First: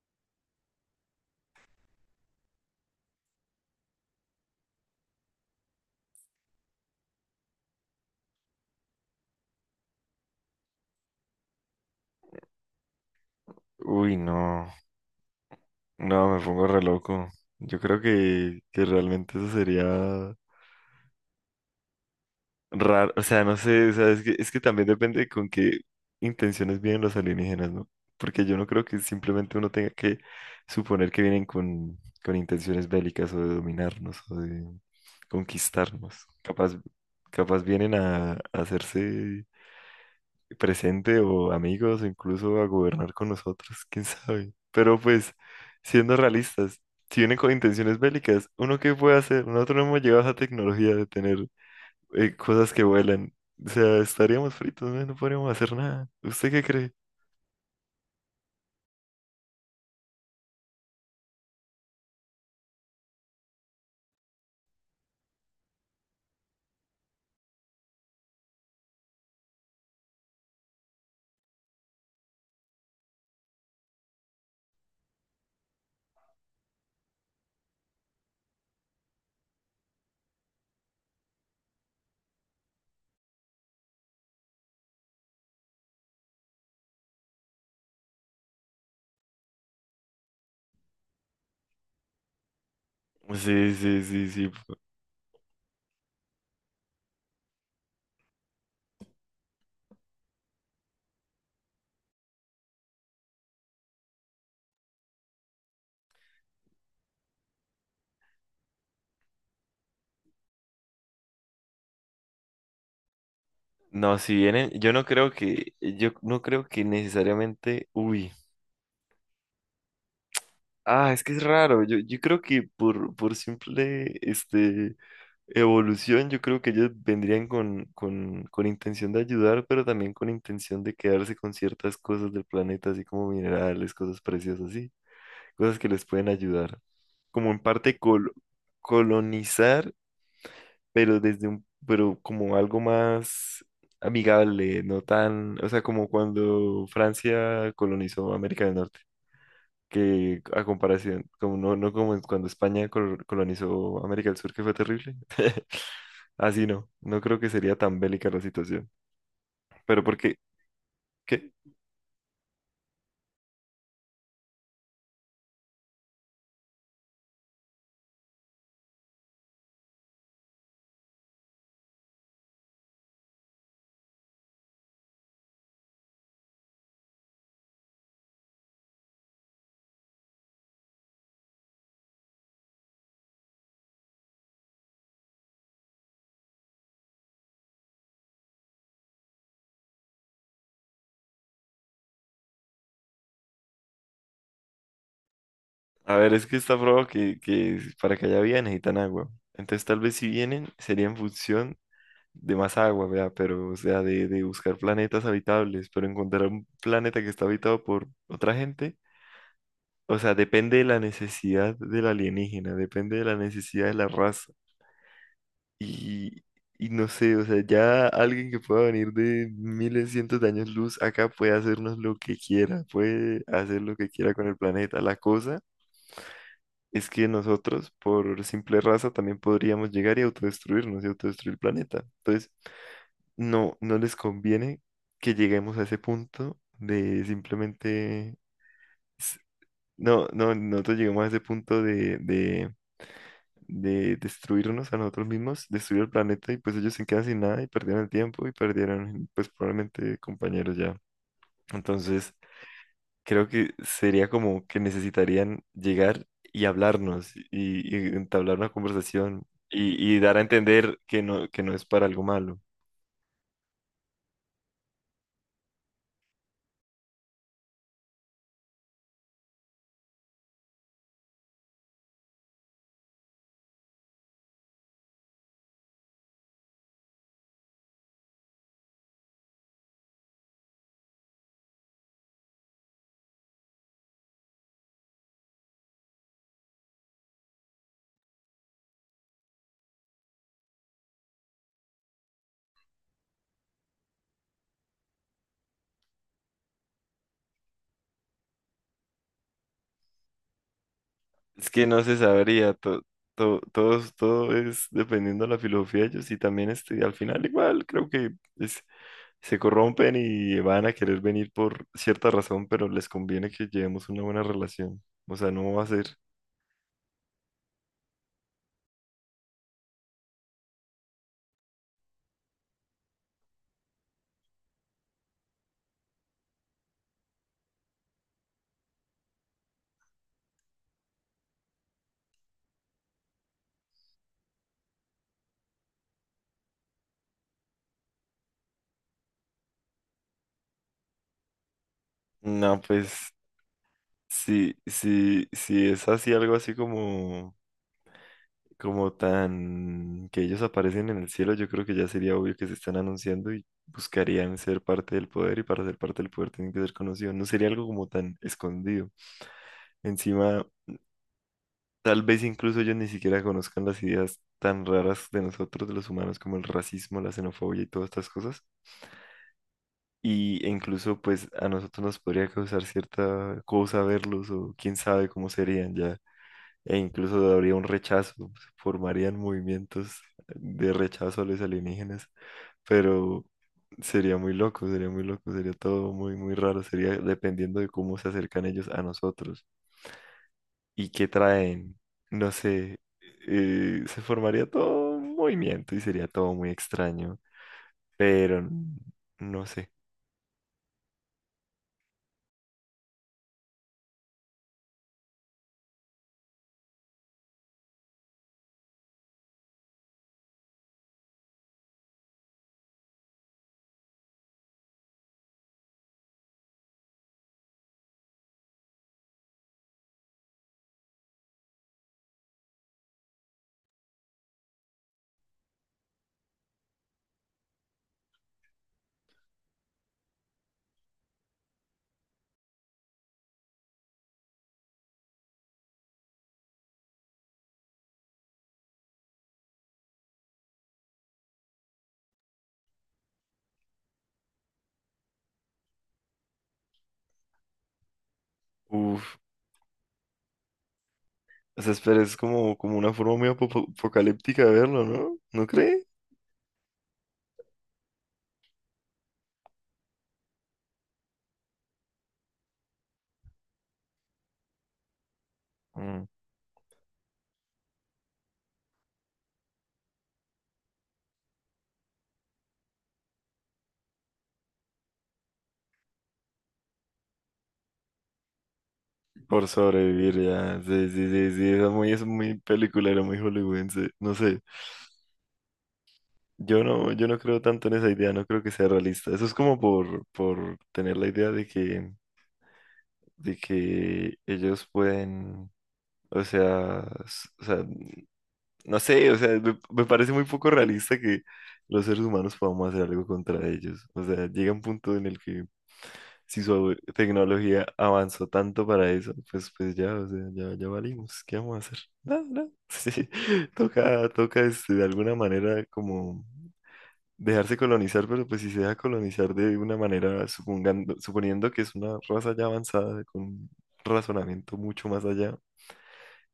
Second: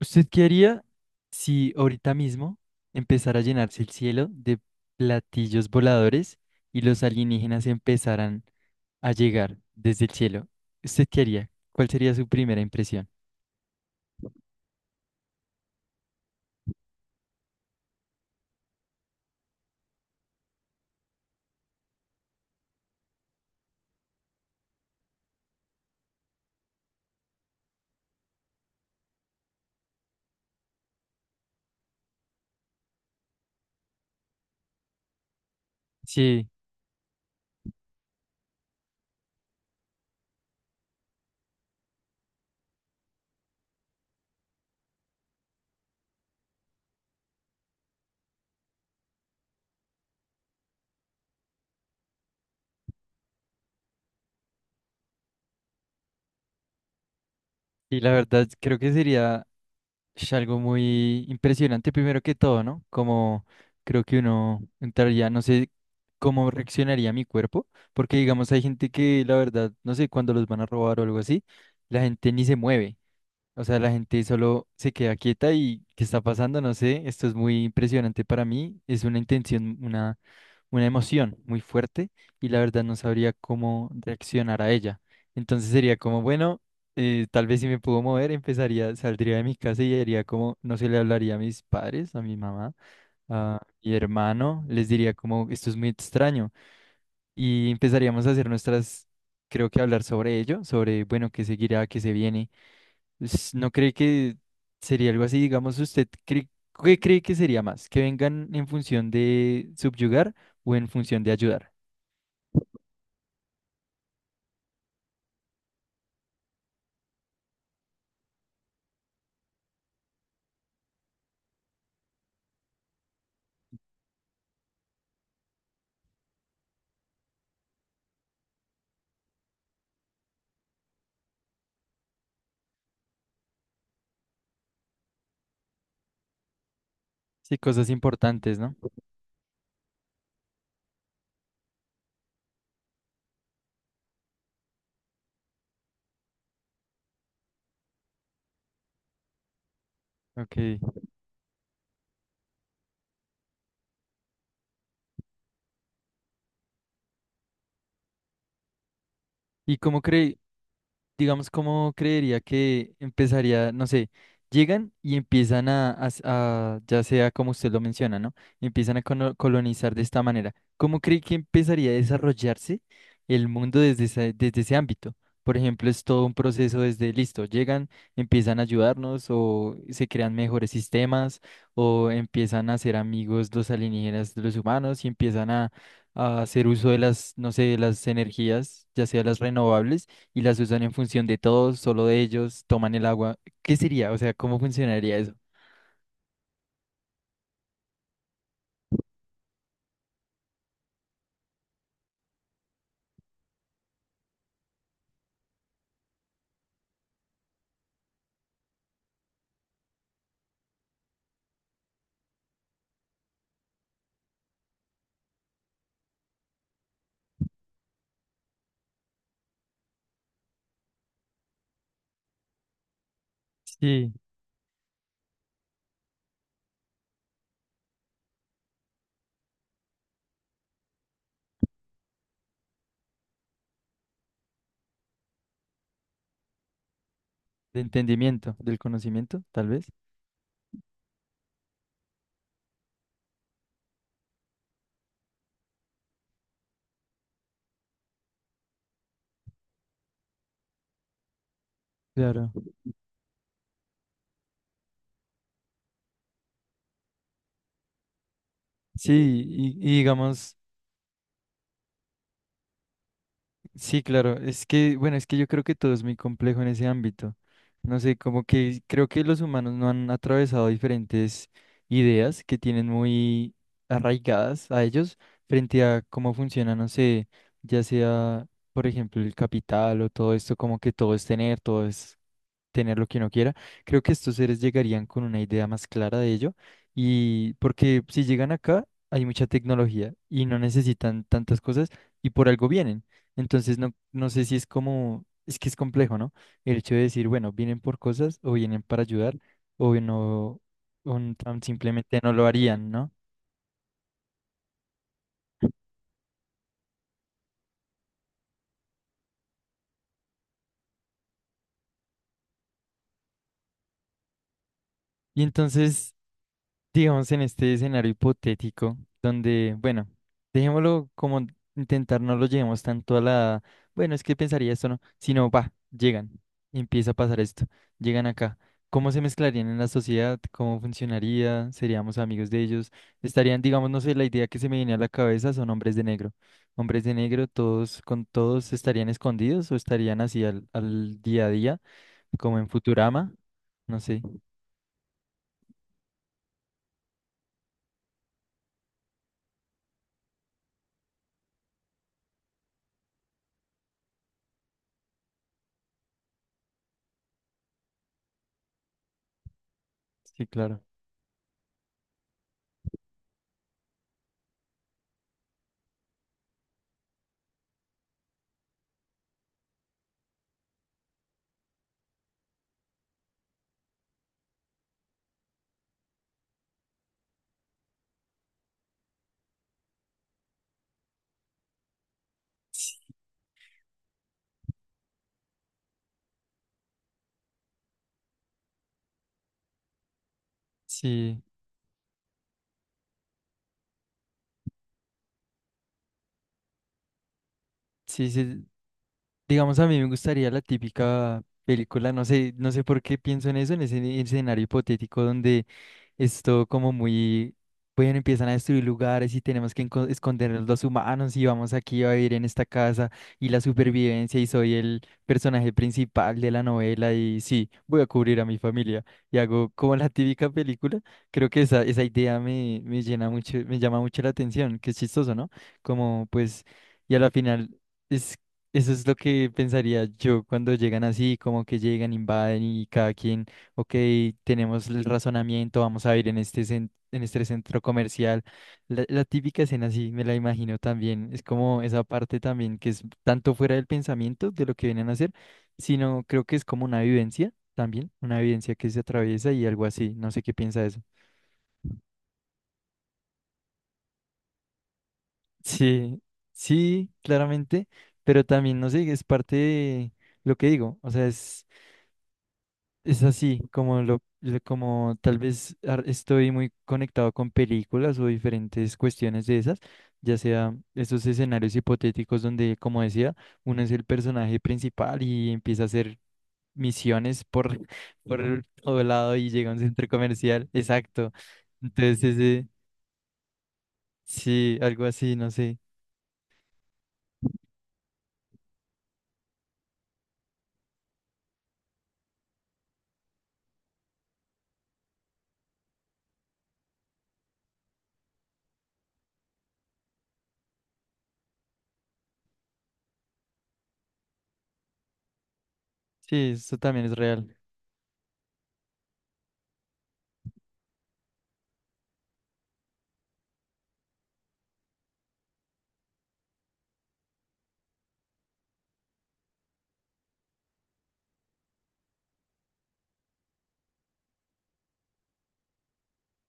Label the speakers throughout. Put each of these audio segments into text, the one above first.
Speaker 1: ¿Usted qué haría si ahorita mismo empezara a llenarse el cielo de platillos voladores y los alienígenas empezaran a llegar desde el cielo? ¿Usted qué haría? ¿Cuál sería su primera impresión?
Speaker 2: Uy, no, no, me pongo re loco. Yo creo que realmente eso sería raro, o sea, no sé, o sea, es que también depende con qué intenciones vienen los alienígenas, ¿no? Porque yo no creo que simplemente uno tenga que suponer que vienen con intenciones bélicas o de dominarnos o de conquistarnos.
Speaker 1: Sí.
Speaker 2: Capaz, capaz vienen a hacerse presente o amigos o incluso a gobernar con nosotros, quién sabe. Pero pues, siendo realistas, si vienen con intenciones bélicas, ¿uno qué puede hacer? Nosotros no hemos llegado a esa tecnología de tener cosas que vuelan. O sea, estaríamos fritos, ¿no? No podríamos hacer nada. ¿Usted qué cree?
Speaker 1: Y la verdad creo que sería algo muy impresionante primero que todo, ¿no? Como creo que uno entraría, no sé cómo reaccionaría mi cuerpo, porque digamos hay gente que la verdad, no sé, cuando los van a robar o algo así, la gente ni se mueve. O sea, la gente solo se queda quieta y ¿qué está pasando? No sé, esto es muy impresionante para mí, es una intención, una emoción muy fuerte y la verdad no sabría cómo reaccionar a ella. Entonces sería como, bueno, tal vez si me puedo mover, empezaría, saldría de mi casa y haría como, no se le hablaría a mis padres, a mi mamá, a
Speaker 2: Sí,
Speaker 1: mi
Speaker 2: sí, sí, sí.
Speaker 1: hermano, les diría como, esto es muy extraño y empezaríamos a hacer nuestras, creo que hablar sobre ello, sobre, bueno, qué seguirá, qué se viene No cree que sería algo así, digamos, usted cree, ¿qué cree que sería más? ¿Que vengan en función de subyugar o en función de ayudar?
Speaker 2: No, si vienen, yo no creo que, yo no creo que necesariamente, uy. Ah, es que es raro. Yo creo que por simple evolución, yo creo que ellos vendrían con intención de ayudar, pero también con intención de quedarse con ciertas cosas del planeta, así como minerales, cosas preciosas, así, cosas que les pueden ayudar. Como
Speaker 1: Sí,
Speaker 2: en
Speaker 1: cosas
Speaker 2: parte
Speaker 1: importantes, ¿no?
Speaker 2: colonizar, pero desde un, pero como algo más amigable, no tan, o sea, como cuando Francia colonizó América del Norte que
Speaker 1: Ok.
Speaker 2: a comparación, como no, no como cuando España colonizó América del Sur, que fue terrible. Así no, no creo que sería tan bélica la situación.
Speaker 1: ¿Y cómo
Speaker 2: Pero porque,
Speaker 1: cree, digamos,
Speaker 2: ¿qué? ¿Qué?
Speaker 1: cómo creería que empezaría, no sé, llegan y empiezan a ya sea como usted lo menciona, ¿no? Empiezan a colonizar de esta manera. ¿Cómo cree que empezaría a desarrollarse el mundo desde ese ámbito? Por ejemplo, es todo un proceso desde listo, llegan, empiezan a ayudarnos o se crean mejores sistemas o empiezan a ser amigos los alienígenas de los humanos y empiezan a hacer uso de las, no sé, de las energías, ya sea las renovables y las usan en función de todos, solo de ellos, toman el agua. ¿Qué sería? O sea, ¿cómo funcionaría eso?
Speaker 2: A ver, es que está probado que para que haya vida necesitan agua. Entonces tal vez si vienen sería en función de más agua, vea, pero o sea, de buscar planetas habitables, pero encontrar un planeta que está habitado por otra gente. O sea, depende de la necesidad del alienígena, depende de la necesidad de la raza. Y, y no sé, o sea, ya alguien que pueda venir de miles, cientos de años luz acá puede hacernos lo que quiera, puede hacer lo que
Speaker 1: Sí,
Speaker 2: quiera con el planeta. La cosa es que nosotros, por simple raza, también podríamos llegar y autodestruirnos y autodestruir el planeta. Entonces, no, no les conviene que lleguemos a ese punto de
Speaker 1: de
Speaker 2: simplemente...
Speaker 1: entendimiento, del
Speaker 2: s-
Speaker 1: conocimiento, tal vez.
Speaker 2: No, no, nosotros llegamos a ese punto de destruirnos a nosotros mismos, destruir el planeta y pues ellos se quedan sin nada y perdieron el tiempo y perdieron pues probablemente compañeros ya. Entonces
Speaker 1: Claro.
Speaker 2: creo que sería como que necesitarían llegar y hablarnos y entablar una
Speaker 1: Sí,
Speaker 2: conversación
Speaker 1: y
Speaker 2: y dar a
Speaker 1: digamos...
Speaker 2: entender que no es para algo malo.
Speaker 1: Sí, claro, es que, bueno, es que yo creo que todo es muy complejo en ese ámbito. No sé, como que creo que los humanos no han atravesado diferentes ideas que tienen muy arraigadas a ellos frente a cómo funciona, no sé, ya sea, por ejemplo, el capital o todo esto, como que todo es tener lo que uno quiera. Creo que estos seres llegarían con una idea más clara de ello y porque si llegan acá hay mucha tecnología y no necesitan tantas cosas y por algo vienen. Entonces no sé si es como, es que es complejo, ¿no? El hecho de decir, bueno, vienen por cosas o vienen para ayudar o no, o tan
Speaker 2: Es que no se
Speaker 1: simplemente no lo
Speaker 2: sabría,
Speaker 1: harían, ¿no?
Speaker 2: todo, todo es dependiendo de la filosofía de ellos y también al final igual creo que... es se corrompen y van a querer venir por cierta razón, pero les conviene que llevemos una buena relación. O
Speaker 1: Y
Speaker 2: sea, no va a ser.
Speaker 1: entonces, digamos, en este escenario hipotético, donde, bueno, dejémoslo como intentar no lo llevemos tanto a la, bueno, es que pensaría esto, ¿no? Sino, va, llegan, empieza a pasar esto, llegan acá. ¿Cómo se mezclarían en la sociedad? ¿Cómo funcionaría? ¿Seríamos amigos de ellos? Estarían, digamos, no sé, la idea que se me viene a la cabeza son hombres de negro. Hombres de negro, todos con todos estarían escondidos o estarían así al día a día, como en
Speaker 2: No, pues
Speaker 1: Futurama, no sé.
Speaker 2: si es así algo así como, como tan que ellos aparecen en el cielo, yo creo que ya sería obvio que se están anunciando y buscarían ser parte del poder y para ser parte del poder tienen que ser conocidos. No sería algo como tan escondido.
Speaker 1: Sí,
Speaker 2: Encima,
Speaker 1: claro.
Speaker 2: tal vez incluso ellos ni siquiera conozcan las ideas tan raras de nosotros, de los humanos, como el racismo, la xenofobia y todas estas cosas. Y e incluso pues a nosotros nos podría causar cierta cosa verlos o quién sabe cómo serían ya. E incluso habría un rechazo, se formarían movimientos de rechazo a los alienígenas. Pero sería muy loco, sería muy loco, sería todo muy, muy raro. Sería dependiendo de cómo se acercan ellos a nosotros y qué
Speaker 1: Sí.
Speaker 2: traen. No sé, se formaría todo un movimiento y sería todo muy extraño.
Speaker 1: Sí,
Speaker 2: Pero
Speaker 1: sí,
Speaker 2: no
Speaker 1: digamos a
Speaker 2: sé.
Speaker 1: mí me gustaría la típica película, no sé, no sé por qué pienso en eso, en ese escenario hipotético donde esto como muy, bueno, empiezan a destruir lugares y tenemos que escondernos los humanos y vamos aquí a vivir en esta casa y la supervivencia y soy el personaje principal de la novela y sí, voy a cubrir a mi familia y hago como la típica película. Creo que esa idea me llena mucho, me llama mucho la atención, que es chistoso, ¿no? Como pues, y a la final es... Eso es lo que pensaría yo cuando llegan así, como que llegan, invaden y cada quien Ok, tenemos el razonamiento, vamos a ir en este, en este centro comercial. La típica escena, sí, me la imagino también. Es como esa parte también que es tanto fuera del pensamiento de lo que vienen a hacer, sino creo que es como una vivencia también, una vivencia que se
Speaker 2: Uf.
Speaker 1: atraviesa y algo así. No sé qué piensa de eso.
Speaker 2: O sea, espera, es como, como una forma muy apocalíptica de verlo, ¿no? ¿No cree?
Speaker 1: Sí, sí, claramente, pero también, no sé, es parte de lo que digo. O sea, es. Es así, como como tal vez
Speaker 2: Mm.
Speaker 1: estoy muy conectado con películas o diferentes cuestiones de esas, ya sea esos escenarios hipotéticos donde, como decía, uno es el personaje principal y empieza a hacer misiones por, por todo lado y
Speaker 2: Por
Speaker 1: llega a un centro
Speaker 2: sobrevivir,
Speaker 1: comercial.
Speaker 2: ya. Sí, sí,
Speaker 1: Exacto.
Speaker 2: sí, sí. Es
Speaker 1: Entonces,
Speaker 2: muy
Speaker 1: ese,
Speaker 2: peliculero, muy hollywoodense. No sé.
Speaker 1: sí, algo así, no sé.
Speaker 2: Yo no, yo no creo tanto en esa idea, no creo que sea realista. Eso es como por tener la idea de que ellos pueden, o sea, o sea, no sé, o sea, me parece muy poco realista que los seres humanos podamos hacer algo contra ellos. O sea, llega un punto en el que
Speaker 1: Sí,
Speaker 2: si
Speaker 1: eso
Speaker 2: su
Speaker 1: también es real.
Speaker 2: tecnología avanzó tanto para eso, pues, pues ya, o sea, ya, ya valimos. ¿Qué vamos a hacer? No, no. Sí, toca, toca de alguna manera como dejarse colonizar, pero pues si se deja colonizar de una manera, supongando, suponiendo que es una raza ya avanzada, con un razonamiento mucho más allá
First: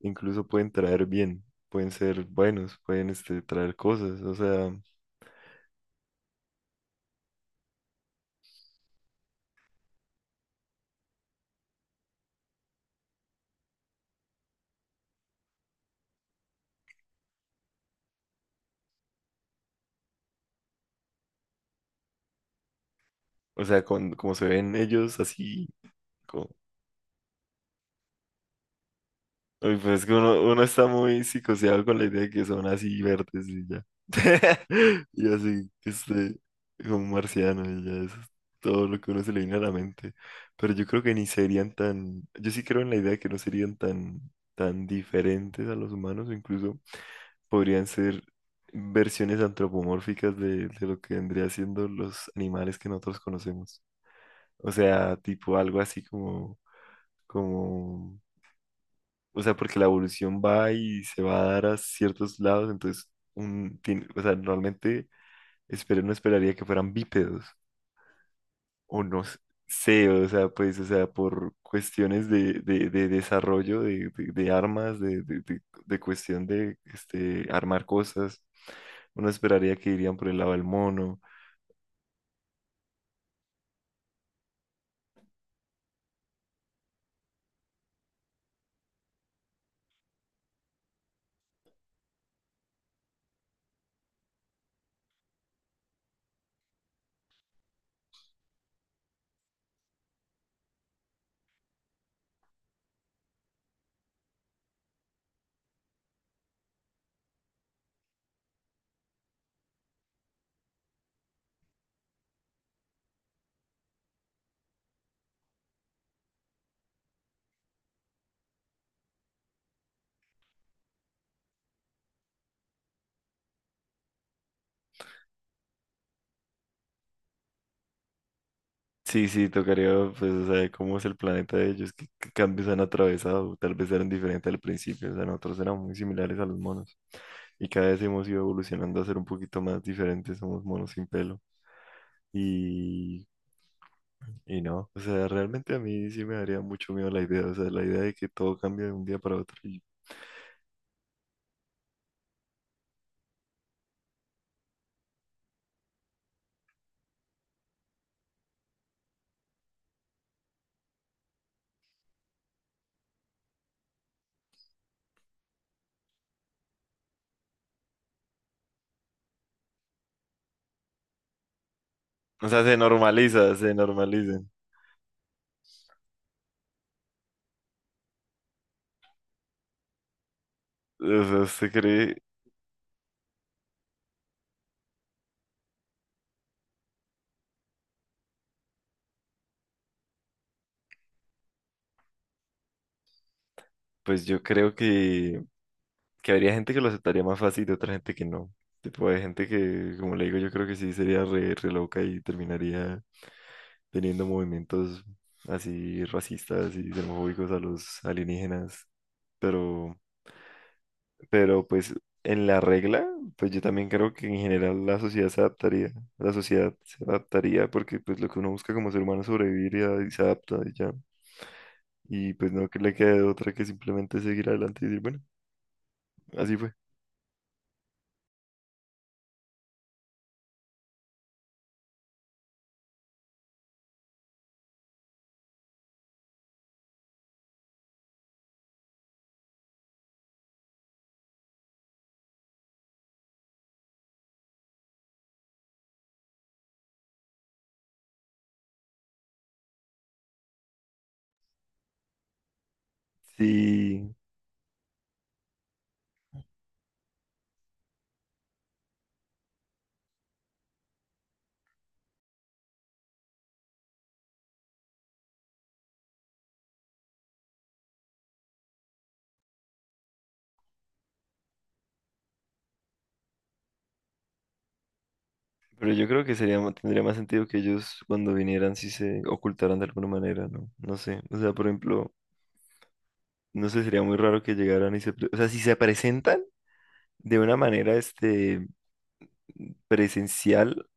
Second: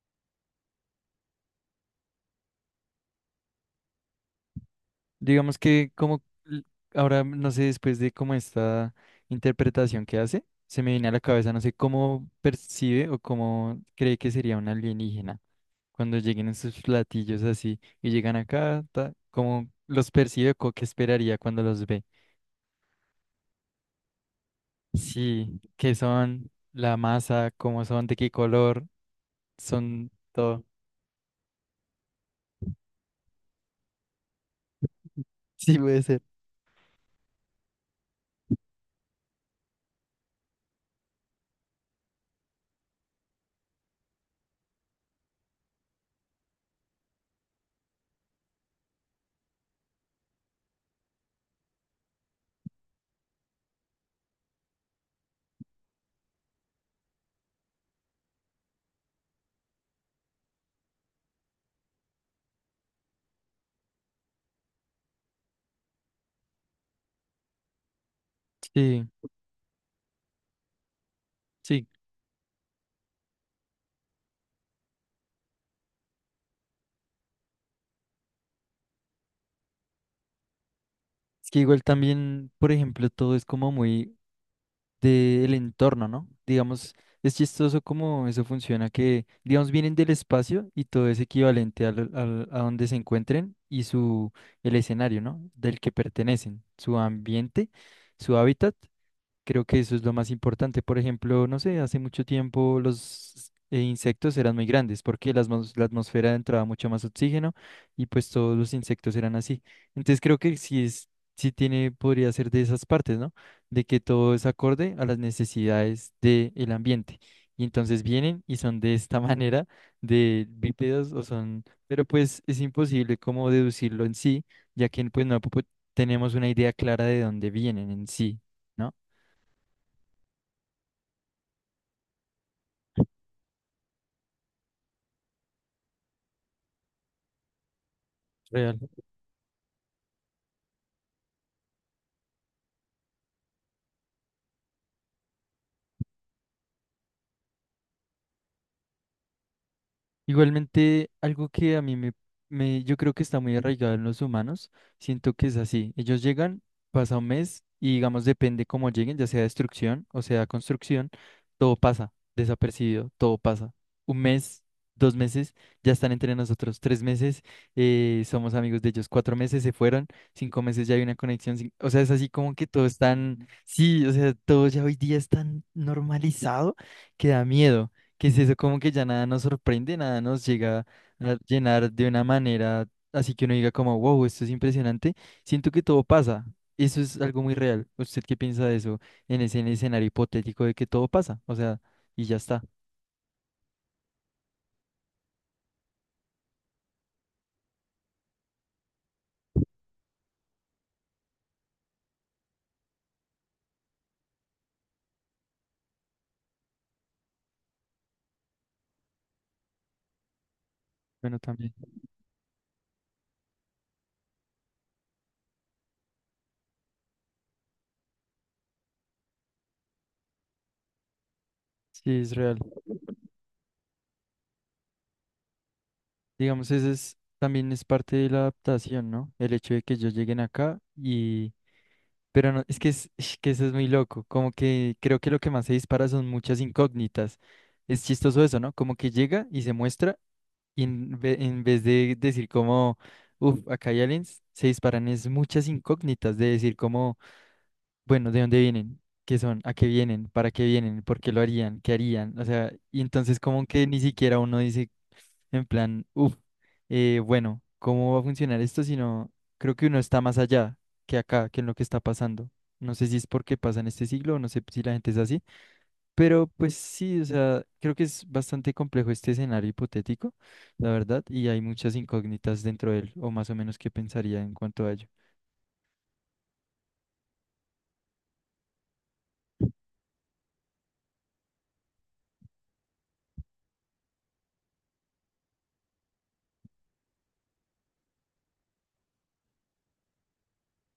Speaker 2: incluso pueden traer bien, pueden ser buenos, pueden traer cosas,
Speaker 1: Digamos que como ahora, no sé, después de como esta interpretación que hace, se me viene a la cabeza, no sé cómo percibe o cómo cree que sería un alienígena cuando lleguen esos platillos así y llegan acá, ta, cómo los percibe o qué esperaría cuando los ve.
Speaker 2: o sea, como se ven ellos
Speaker 1: Sí,
Speaker 2: así,
Speaker 1: qué
Speaker 2: como,
Speaker 1: son, la masa, cómo son, de qué color,
Speaker 2: uy, pues es
Speaker 1: son
Speaker 2: que uno, uno
Speaker 1: todo.
Speaker 2: está muy psicoseado con la idea de que son así verdes y ya, y así,
Speaker 1: Sí, puede ser.
Speaker 2: como un marciano y ya, eso es todo lo que uno se le viene a la mente, pero yo creo que ni serían tan, yo sí creo en la idea de que no serían tan, tan diferentes a los humanos, incluso podrían ser versiones antropomórficas de lo que vendría siendo los animales que nosotros conocemos. O sea, tipo algo así como, como, o sea, porque la evolución va y se va a dar a ciertos lados, entonces, un, o sea, normalmente espero, no esperaría que fueran bípedos, o
Speaker 1: Sí,
Speaker 2: no sé, o sea, pues, o sea, por
Speaker 1: sí.
Speaker 2: cuestiones de desarrollo de armas, de cuestión de armar cosas, uno esperaría que irían por el lado del mono.
Speaker 1: Es que igual también, por ejemplo, todo es como muy del entorno, ¿no? Digamos, es chistoso cómo eso funciona, que, digamos, vienen del espacio y todo es equivalente a donde se encuentren y su, el escenario, ¿no? Del que pertenecen, su ambiente, su hábitat. Creo que eso es lo más importante. Por ejemplo, no sé, hace mucho tiempo los insectos eran muy grandes porque la atmósfera entraba mucho más oxígeno y pues todos los insectos eran así. Entonces creo que sí tiene, podría ser de esas partes, ¿no? De que todo es acorde a las necesidades del ambiente. Y entonces vienen y son de esta manera de bípedos o son, pero pues es imposible como deducirlo en sí, ya que pues no po- tenemos una idea clara de dónde vienen en sí. ¿no?
Speaker 2: Sí, sí, tocaría, pues, o sea, cómo es el planeta de ellos, qué, qué cambios han atravesado, tal vez eran diferentes al principio, o sea, nosotros éramos muy similares a los monos y cada vez hemos ido
Speaker 1: Real.
Speaker 2: evolucionando a ser un poquito más diferentes, somos monos sin pelo. Y no, o sea, realmente a mí sí me daría mucho miedo la idea, o sea, la idea de que todo cambie de un día para otro.
Speaker 1: Igualmente, algo que a mí yo creo que está muy arraigado en los humanos, siento que es así. Ellos llegan, pasa un mes y digamos, depende cómo lleguen, ya sea destrucción o sea construcción, todo pasa desapercibido, todo pasa. Un mes, dos meses, ya están entre nosotros. Tres meses, somos amigos de ellos. Cuatro meses se fueron, cinco meses ya hay una conexión. O sea, es así
Speaker 2: O
Speaker 1: como
Speaker 2: sea,
Speaker 1: que
Speaker 2: se
Speaker 1: todo es tan,
Speaker 2: normaliza, se
Speaker 1: sí, o sea,
Speaker 2: normaliza.
Speaker 1: todo ya hoy día es tan normalizado que da miedo. ¿que es eso? Como que ya nada nos sorprende, nada nos llega
Speaker 2: O
Speaker 1: a
Speaker 2: sea, se
Speaker 1: llenar de
Speaker 2: cree,
Speaker 1: una manera así que uno diga como, wow, esto es impresionante. Siento que todo pasa. Eso es algo muy real. ¿Usted qué piensa de eso en ese en el escenario hipotético de que todo pasa? O sea, y ya está.
Speaker 2: pues yo creo que habría gente que lo aceptaría más fácil y otra gente que no. Tipo, hay gente que, como le digo, yo creo que sí sería re, re loca y terminaría teniendo movimientos así racistas y xenofóbicos a los alienígenas. Pero
Speaker 1: Bueno, también.
Speaker 2: pues en la regla, pues yo también creo que en general la sociedad se adaptaría, la sociedad se adaptaría porque pues lo que uno busca como ser humano es sobrevivir y, y se adapta y ya.
Speaker 1: Sí,
Speaker 2: Y
Speaker 1: es
Speaker 2: pues
Speaker 1: real.
Speaker 2: no que le quede otra que simplemente seguir adelante y decir, bueno, así
Speaker 1: Digamos,
Speaker 2: fue.
Speaker 1: eso es, también es parte de la adaptación, ¿no? El hecho de que ellos lleguen acá y... Pero no, es que, es, que eso es muy loco. Como que creo que lo que más se dispara son muchas incógnitas. Es chistoso eso, ¿no? Como que llega y se muestra. Y en vez de decir como, uff, acá hay aliens, se disparan es muchas incógnitas de decir como, bueno, ¿de dónde vienen? ¿Qué son? ¿A qué vienen? ¿Para qué vienen? ¿Por qué lo harían? ¿Qué harían? O sea, y entonces como que ni
Speaker 2: Sí,
Speaker 1: siquiera uno dice en plan, uff, bueno, ¿cómo va a funcionar esto? Sino creo que uno está más allá que acá, que en lo que está pasando. No sé si es porque pasa en este siglo o no sé si la gente es así. Pero pues sí, o sea, creo que es bastante complejo este escenario hipotético, la verdad, y hay muchas incógnitas dentro de él, o más o menos qué pensaría en cuanto a ello.
Speaker 2: pero yo creo que sería, tendría más sentido que ellos cuando vinieran si se ocultaran de alguna manera, ¿no? No sé, o sea, por ejemplo, no sé, sería muy raro que llegaran y se, o sea, si se presentan de una manera, presencial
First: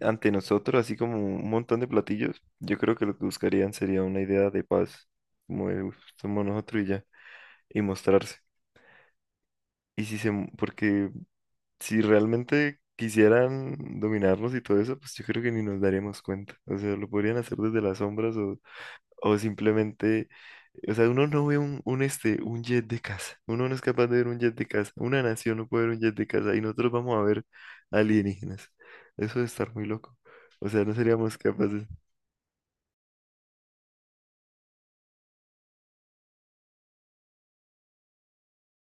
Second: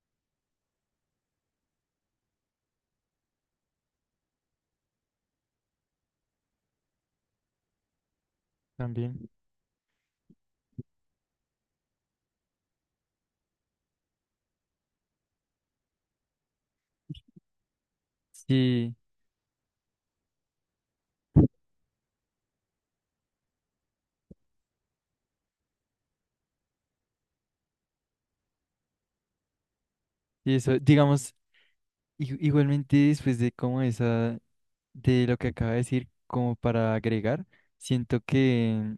Speaker 2: ante nosotros, así como un montón de platillos, yo creo que lo que buscarían sería una idea de paz, como de, "Uf, somos nosotros y ya, y mostrarse".
Speaker 1: También.
Speaker 2: Y si se, porque si realmente quisieran dominarnos y todo eso, pues yo creo que ni nos daríamos cuenta. O sea, lo podrían hacer desde las sombras
Speaker 1: Sí,
Speaker 2: o simplemente, o sea, uno no ve un, un jet de casa. Uno no es capaz de ver un jet de casa. Una nación no puede ver un jet de casa y nosotros vamos a ver alienígenas. Eso de estar muy loco.
Speaker 1: y
Speaker 2: O
Speaker 1: eso,
Speaker 2: sea, no
Speaker 1: digamos,
Speaker 2: seríamos capaces.
Speaker 1: igualmente después de como esa, de lo que acaba de decir, como para agregar, siento que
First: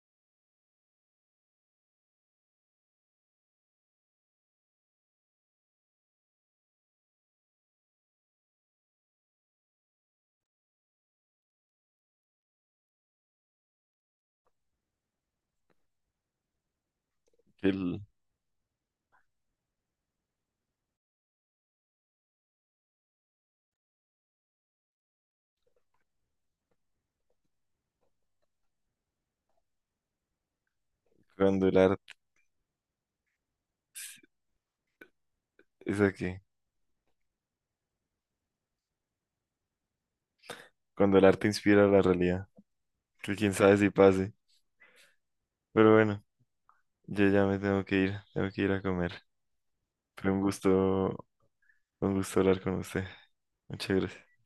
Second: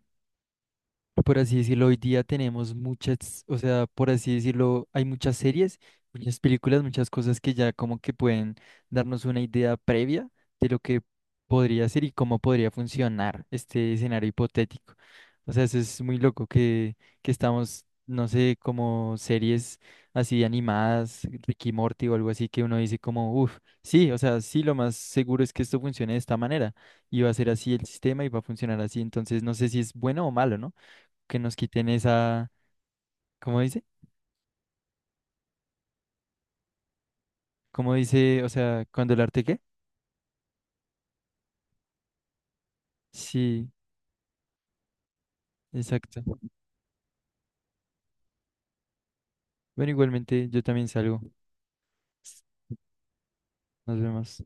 Speaker 1: por así decirlo, hoy día tenemos muchas, o sea, por así decirlo, hay muchas series, muchas películas, muchas cosas que ya como que pueden darnos una idea previa de lo que podría ser y cómo podría funcionar este escenario hipotético. O sea, eso es muy loco que
Speaker 2: que
Speaker 1: estamos,
Speaker 2: el-
Speaker 1: no sé, como series así animadas, Ricky Morty o algo así, que uno dice como, uff, sí, o sea, sí, lo más seguro es que esto funcione de esta manera y va a ser así el sistema y va a funcionar así. Entonces, no sé si es bueno o malo, ¿no? que nos
Speaker 2: Cuando el
Speaker 1: quiten
Speaker 2: arte
Speaker 1: esa, ¿cómo dice?
Speaker 2: es aquí,
Speaker 1: ¿Cómo dice? O sea, ¿cuando el arte qué?
Speaker 2: cuando el arte inspira la realidad, que quién
Speaker 1: Sí,
Speaker 2: sabe si pase. Pero bueno,
Speaker 1: exacto.
Speaker 2: yo ya me tengo que ir a comer.
Speaker 1: Bueno,
Speaker 2: Fue
Speaker 1: igualmente yo también salgo.
Speaker 2: un gusto hablar con usted. Muchas
Speaker 1: Nos
Speaker 2: gracias.
Speaker 1: vemos.